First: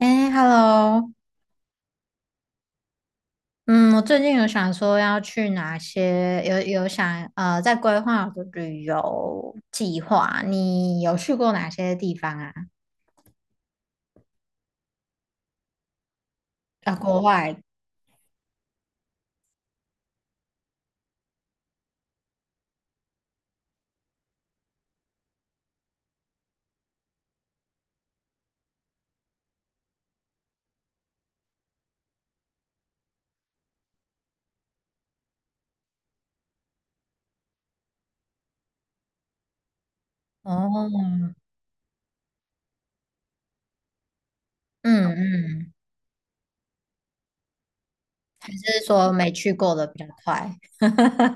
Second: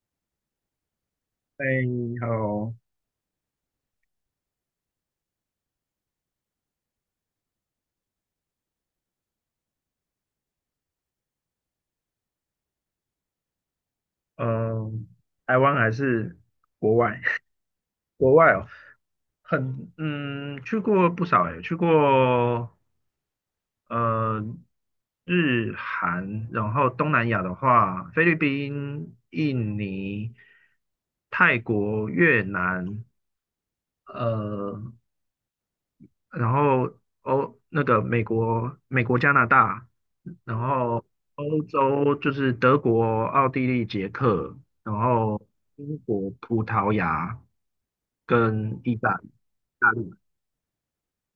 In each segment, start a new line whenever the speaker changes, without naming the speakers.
哎，Hello，
哎你好。
嗯，我最近有想说要去哪些，有想在规划我的旅游计划。你有去过哪些地方啊？
嗯，台湾还是
啊，
国
国
外？
外？
国外哦，很去过不少诶，去过呃日韩，然后东南亚的话，菲律宾、印尼、泰国、越南，呃，然后那个美国、加拿大，然后
哦，
欧洲就是德国、奥地利、捷克，然
嗯
后
嗯，
英国、葡萄牙
你
跟
是
意
说
大
没
利。
去过的
大
比较
陆
快？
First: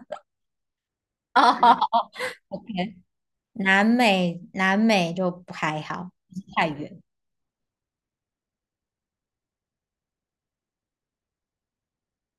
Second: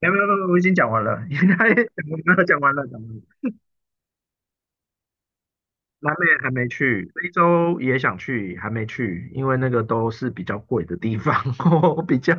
没有没有没有，我已经讲完了，应该讲
哦
完了，讲完了，讲
，OK，
完了。
南美就不还好，
南美还
太
没
远。
去，非洲也想去，还没去，因为那个都是比较贵的地方，我比较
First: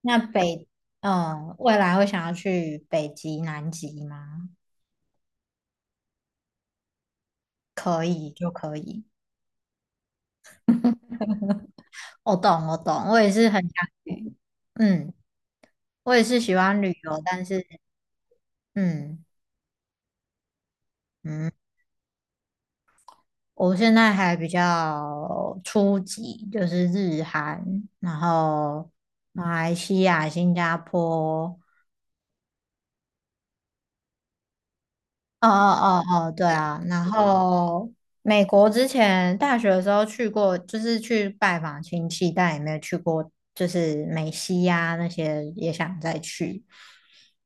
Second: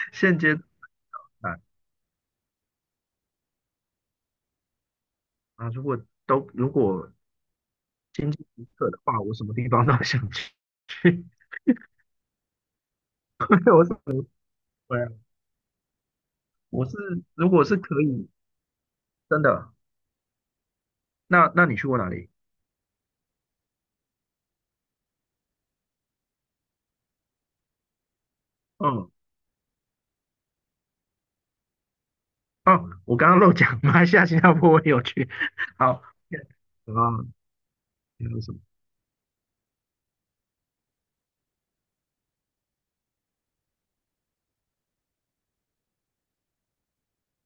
那
现阶
北，嗯，
段
未来会想要去北极、南极吗？
啊，如果
可
经
以
济
就
许
可
可的
以。
话，我什么地方都 想去。
我懂，我懂，我也是很想
对，我是
去，
对啊，
嗯，我也是喜欢
我
旅
是
游，但
如
是，
果是可以，
嗯
真的，
嗯，
那你去过哪里？
我现在还比较初级，就是日韩，然后
嗯，
马来西亚、新加坡，
哦，我刚刚漏讲，马来西亚、新加坡我也有去。
哦 哦
好，
哦哦，对啊，
啊，
然后
还有
美
什么？
国之前大学的时候去过，就是去拜访亲戚，但也没有去过，就是美西呀、那些也想再去。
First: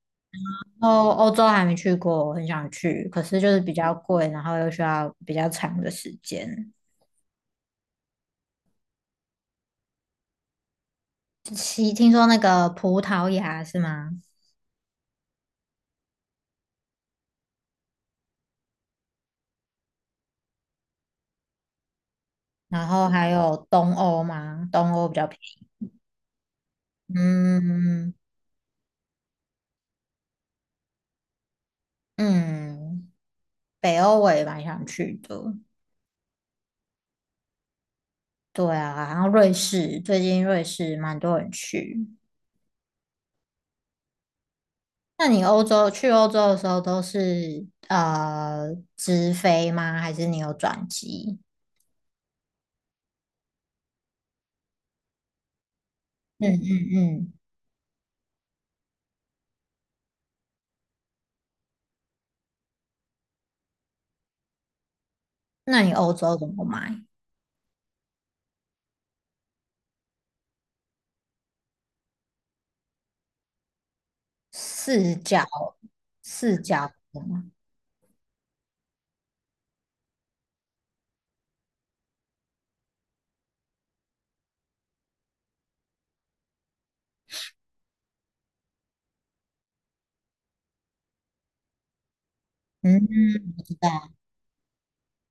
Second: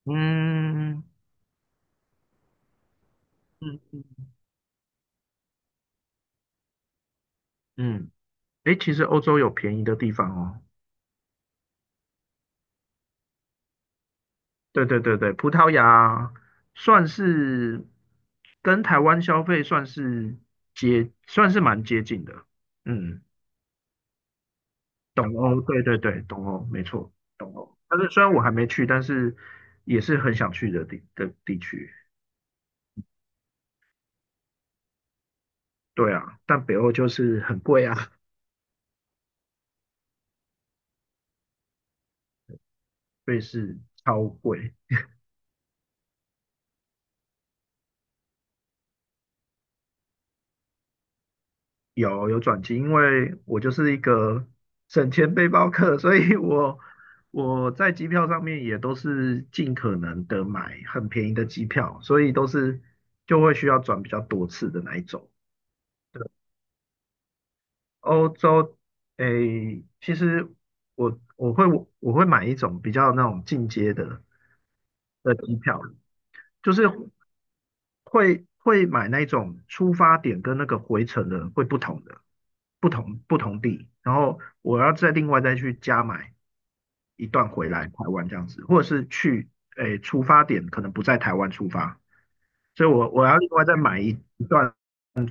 嗯
哦，欧洲还没去过，我很想去，可是就是比
嗯
较
嗯
贵，然后又需要比较长的时间。
嗯，诶，其实欧洲有便宜的地方哦。
其听说那个葡萄牙是吗？
对对对对，葡萄牙算是跟台湾消费算是算是蛮接近的。
然后
嗯。
还有东欧吗？东欧比较
东
便
欧，
宜。
对对对，东欧，没错，东欧。但是
嗯
虽然我还没去，但是也是很想去的地区。
嗯，北欧我也蛮想去的。
对啊，但北欧就是很贵啊，
对啊，然后瑞士，最近瑞士蛮多人去。
瑞士超贵。
那你欧洲去欧洲的时候都是直飞吗？还是你有转机？
有转机，因为我就是一个省钱背包客，所以
嗯
我
嗯嗯，
我在机票上面也都是尽可能的买很便宜的机票，所以都是就会需要转比较多次的那一种。
那你欧洲怎么买？
欧洲，诶，其实我我会我会买一种比较那种进阶的
四
的
角
机票，
四
就是
角的，
会买那种出发点跟那个回程的会不同的，不同地，然后我要再另外再去加买一段回来台湾这样子，或者是去出发点可能不在台湾出发，所以
嗯，
我要另
我
外
知
再买
道，
一段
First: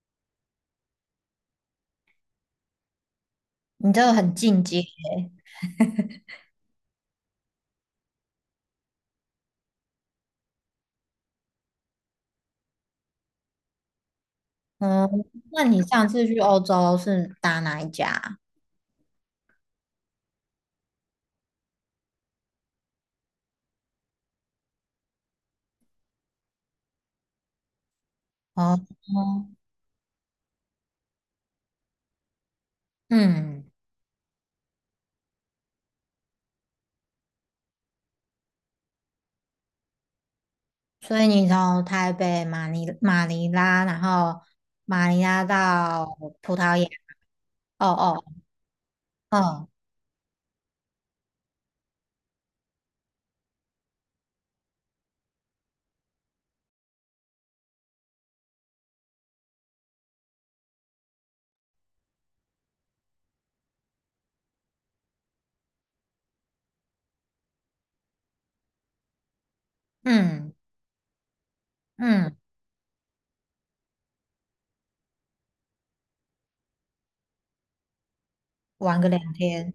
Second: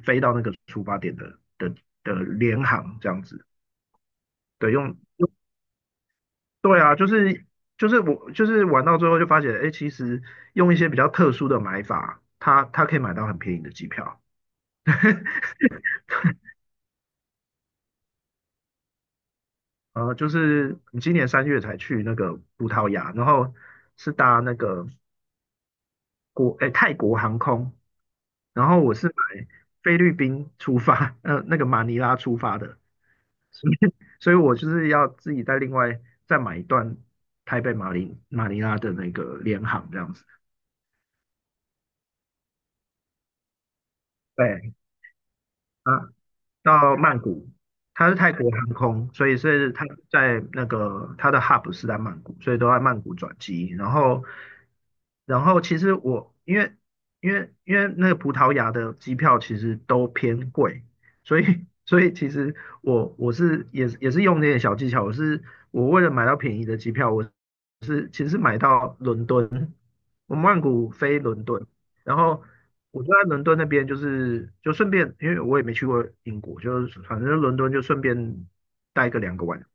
飞到那个出发点的联航这样子，
你这个很进
对，
阶。
用。对啊，就是我就是玩到最后就发现，哎，其实用一些比较特殊的买法，它可以买到很便宜的机票。
嗯，那你上次去欧洲是打哪一家
就是你今年3月才去那个葡萄牙，然后是搭那个泰国航空，然
啊
后我是买
哦，
菲律宾出发，那个马尼拉出发的，
嗯，
所以我就是要自己再另外再买一段台北马尼拉的那个联航这样子。
所以你从台北马尼拉，然后
对
马尼拉到
啊，
葡萄牙。
到曼谷，
哦
它是
哦
泰国航空，所以
哦，
是它在那个它的 hub 是在曼谷，所以都在曼谷转机。然后，其实我因为那个葡萄牙的机票其实都偏贵，所以其实我也是用那些小技巧，我为了买到便宜的机票，其实是买到伦敦。我
嗯
曼谷飞伦敦，然
嗯，
后我就在伦敦那边，就是就顺便，因为我也没去过英国，就是反正伦敦就顺便
玩个
待个
两
2个晚，
天。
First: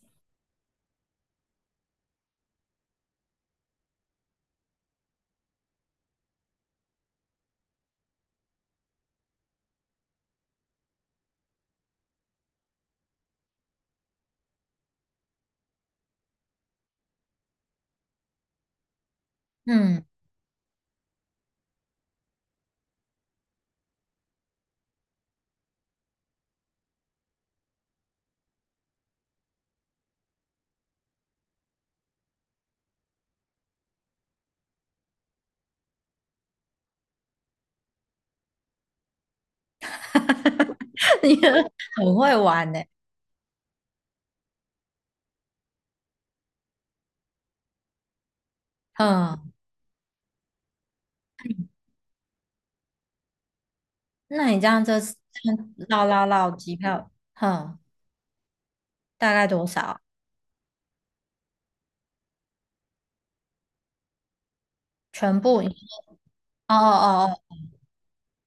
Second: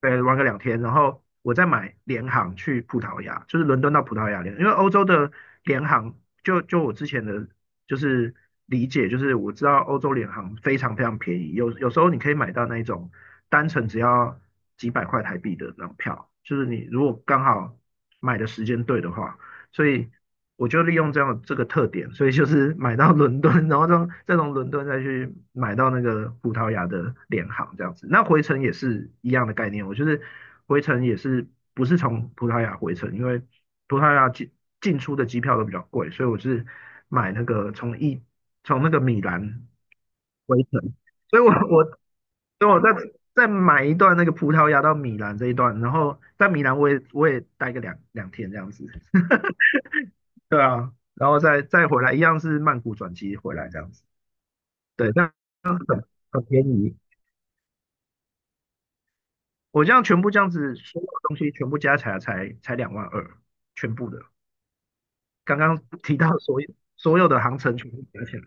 对，玩个两天，然后我再买联航去葡萄牙，就是伦敦到葡萄牙因为欧洲的联航，就我之前的就是理解，就是我知道欧洲联航非常非常便宜，有时候你可以买到那种单程只要几百块台币的那种票，就是你如果刚好买的时间对的话。所
嗯，
以我就利用这样这个特点，所以就是买到伦敦，然后再从伦敦再去买到那个葡萄牙的联航这样子。那回程也是一样的概念，我就是回程也是不是从葡萄牙回程，因为葡萄牙进出的机票都比较贵，所以我是买那个从那个米兰回程，
你
所以我我所
很会
以
玩
我
呢。
在。再买一段那个葡萄牙到米兰这一段，然后在米兰我也待个两天这样子。
嗯，
对啊，然后再回来，一样是曼谷转机回来这样子，
那你这样这
对，
次
那
这样绕绕
很
绕
便
机
宜。
票，哼、大概多
我这
少？
样全部这样子，所有东西全部加起来才两万二，全部的。
全
刚
部一？
刚提到所有
哦
所有的
哦
航程全部加起来，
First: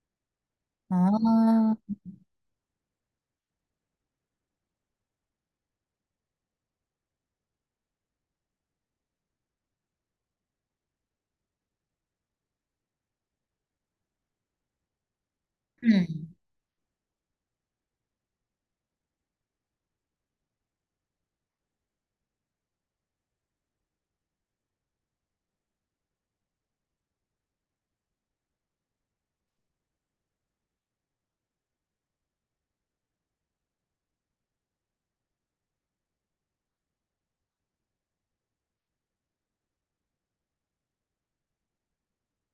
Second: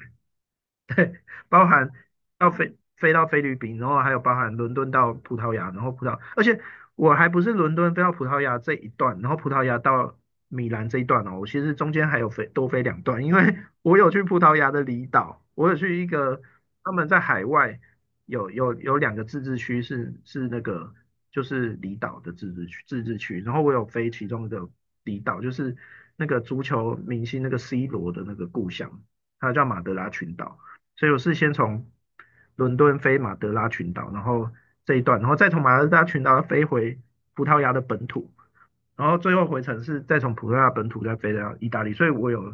哦
对，包含
哦，
要飞到菲律宾，然后还有包含伦敦到葡萄牙，然后而且我还不是伦敦飞到葡萄牙这一段，然后葡萄牙到米兰这一段哦，我其实中间还有多飞两段，因为 我有去葡萄牙的离岛，我有去一
嗯
个他们在海外有两个自治区是那个就是离岛的自治区，然后我有飞其中一个离岛，就是那个足球明星那个 C 罗的那个故乡，它叫马德拉群岛。所以我是先从伦敦飞马德拉群岛，然后这一段，然后再从马德拉群岛飞回葡萄牙的本土，然后最后回程是再从葡萄牙本土再飞到意大利，所以我有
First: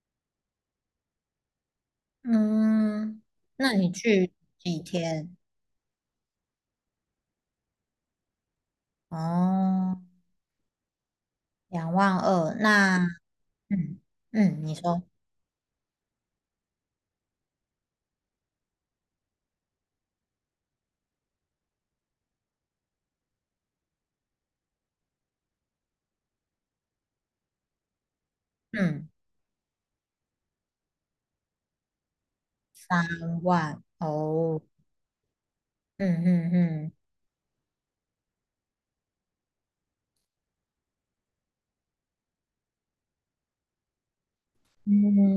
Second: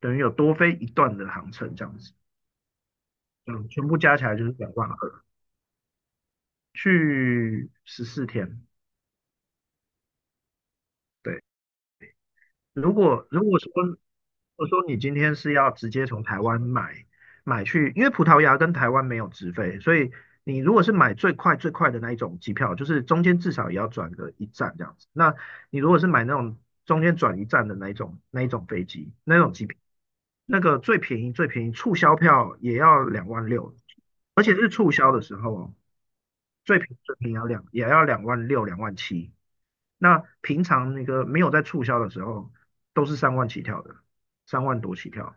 等于有多飞一段的航程这样子，
嗯，
嗯，
那
全
你
部加起
去
来就是两
几
万二，
天？
去十四天，
哦，
对，
两万二，
如
那
果如果说
嗯嗯，
我
你
说你
说
今天是要直接从台湾买去，因为葡萄牙跟台湾没有直飞，所以你如果是买最快最快的那一种机票，就是中间至少也要转个一站这样子。那你如果是买那种中间转一站的那一种飞
嗯
机那种机票，那个最便宜最便宜促销票也要
三
两万六，
万
而且
哦，
是促销的时候哦。
嗯嗯嗯
最便宜要也要两万六、2.7万。那平常那个没有在促销的时候，都是三万起跳的，3万多起跳，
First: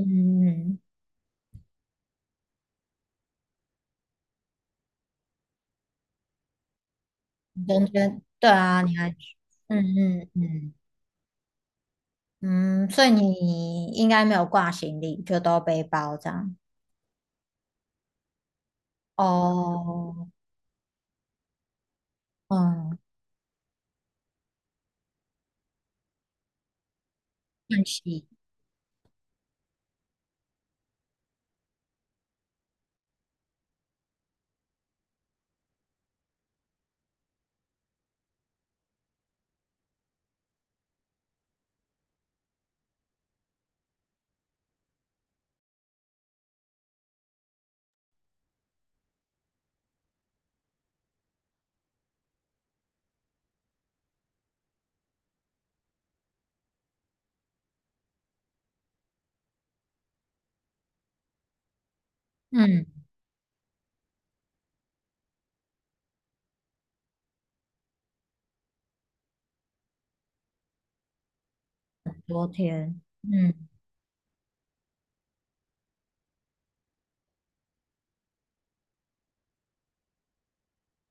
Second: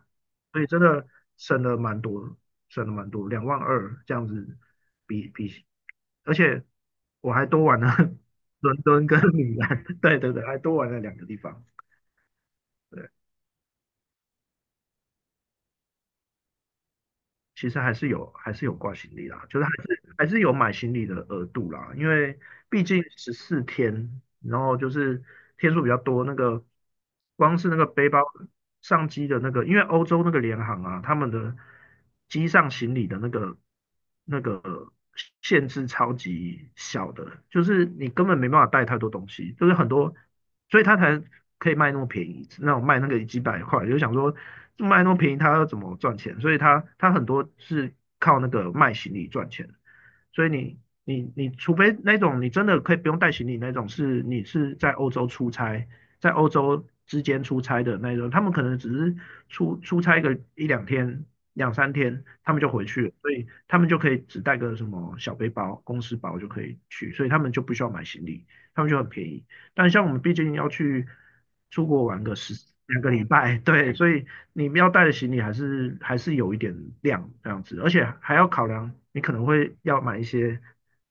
所以真的省了蛮多，省了蛮多，两万二这样子比，而且我还多
嗯
玩
中
了
间对
伦
啊，你
敦
还
跟米
嗯
兰，对
嗯
对对，还
嗯
多玩了两个地方。
嗯，所
对。
以你应该没有挂行李，就都背包这样。
其实还是有挂行李啦，就是还
哦，
是还是有买行李的额度啦，因为毕
嗯，
竟十四天，然后就是天数比较多，那个光是那
叹
个背包
息，
上机的那个，因为欧洲那个联航啊，他们的机上行李的那个限制超级小的，就是你根本没办法带太多东西，就是很多，所以他才可以卖那么便宜，那种卖那个几百块，就想说卖那么便宜，他要怎么赚钱？所以他很多是靠那个卖行李赚钱，所以你除非那种你真的可以不用带行李那种，是你是在欧洲出差，在欧洲之间出差的那种，他们可能只是出差个一两天，两三天，他们就
嗯，
回去了，所以他们就可以只带个什么小背包、公司包就可以去，所以他们就不需要买行李，他们就很便宜。但像我们毕竟要去出国玩个
昨天。
2个礼拜，
嗯
对，所以你们要带的行李还是有一点量这样子，而且还要考量你可能会要买一些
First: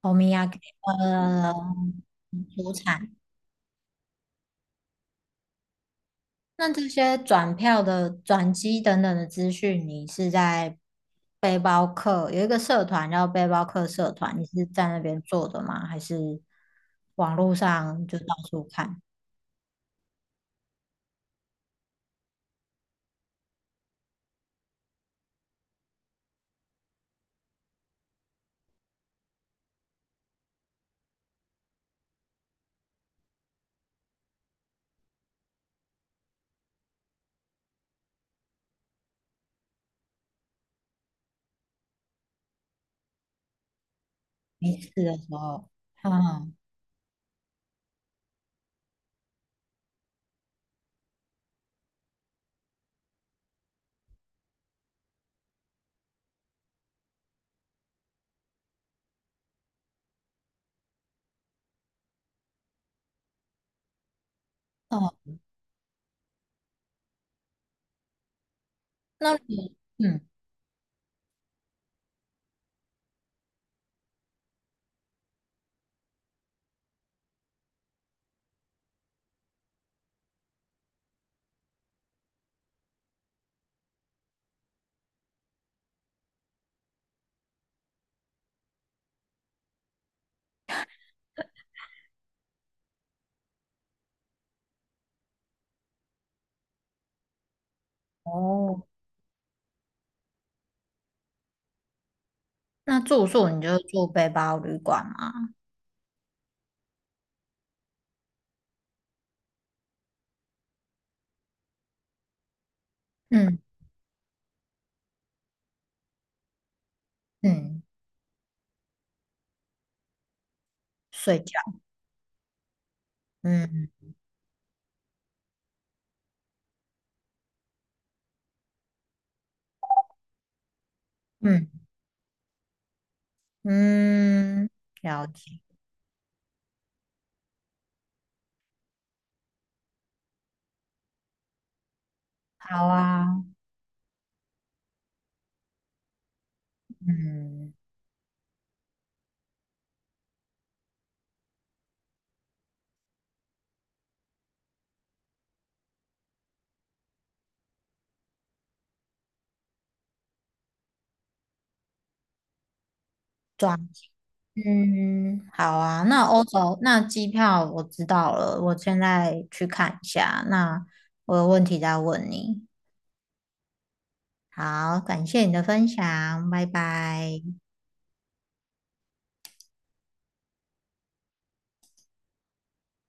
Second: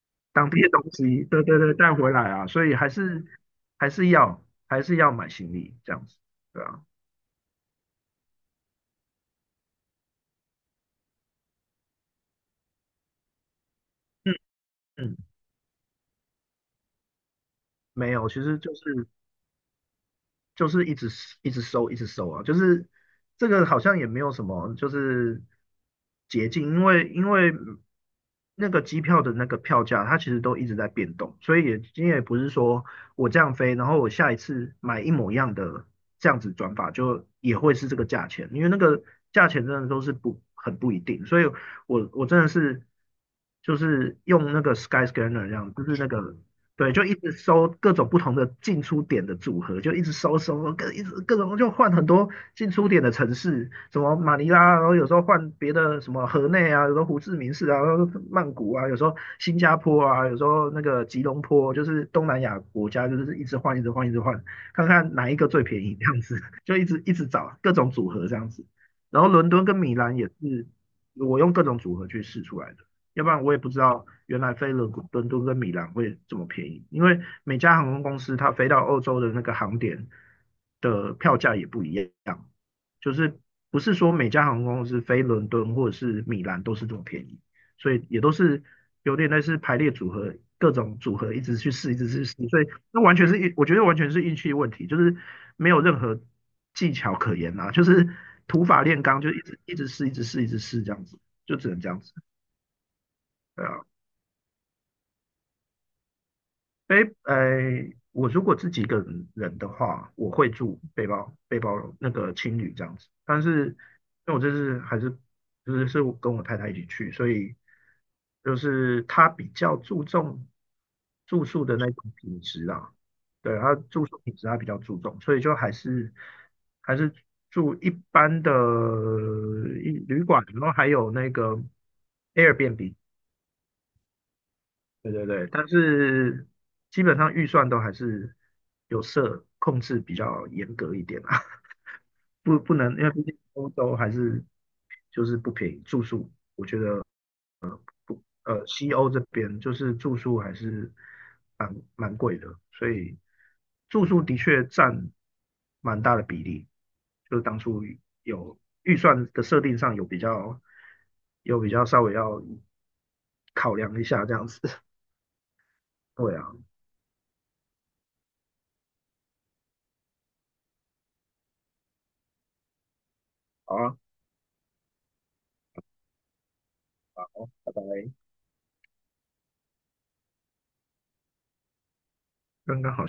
欧米亚
当
给
地的东西，对
呃
对对，带回来啊，所
出
以还
产。
是还是要还是要买行李这样子，对
那
啊。
这些转票的、转机等等的资讯，你是在背包客有一个社团叫背包客社
嗯
团，你是在那
嗯，
边做的吗？还是网络上
没
就到
有，其实
处
就
看？
是就是一直一直收，一直收啊，就是这个好像也没有什么就是捷径，因为那个机票的那个票价，它其实都一直在变动，所以也今天也不是说我这样飞，然后我下一次买一模一样的这样子转法，就也会是这个价钱，因为那个价钱真的都是不很不一定，所以我真的是就是用那个
没事的时
Skyscanner 这
候，
样，就是那个
嗯
对，就一直收各种不同的进出点的组合，就一直收收收，一直各种就换很多进出点的城市，什么马尼拉啊，然后有时候换别的什么河内啊，有时候胡志明市啊，然后曼谷啊，有时候新加坡啊，有时候那个吉隆坡，就是东南亚国家，就是一直换，一直换，一直换，看
哦，
看哪一个最便宜这样子，就一直一直找各种组合这样子。然后
那
伦敦
你
跟米兰
嗯
也是我用各种组合去试出来的。要不然我也不知道原来飞伦敦跟米兰会这么便宜，因为每家航空公司它飞到欧洲的那个航点的票价也不一样，就是不是说每家航空公司飞伦敦或者是米兰都是这么便宜，所以也都是有点类似排列组合，各种组合一直去试，一直去试，所以那完全是我觉得完全是运气问题，就是没有任何技巧可言啊，就是土法
哦，
炼钢，就一直一直试，一直试，一直试这样子，就只能这样子，
那住宿你
对
就
啊。
住背包旅馆吗？
背，呃，我如果自己一个人的话，我会住背包那个青旅这样子。但
嗯
是，因为我这次还是就是我跟我太太一起去，所以
嗯，
就是她比较注重
睡
住
觉，
宿的那种品质啊，对，她住
嗯
宿品质她比较注重，所以就还是还是住一般的旅馆，然后还有那个
嗯
Airbnb。
嗯，
对
了
对对，
解，
但是基本上预算都还是有设控制比较严格一点啊，不
好
能，因为毕竟
啊。
欧洲还是就是不便宜，住宿
嗯，
不呃西欧这边就是住宿还是蛮贵的，所以住宿的确占蛮大的比例，就是当初有预算的设定上有比较稍微要考
转
量一下这样子，
嗯，好啊。那
对
欧
啊。
洲那机票我知道了，我现在去看一下。那我有问题再问你。
好啊
好，感谢你的分享，拜拜。
好，拜拜。刚刚好。像。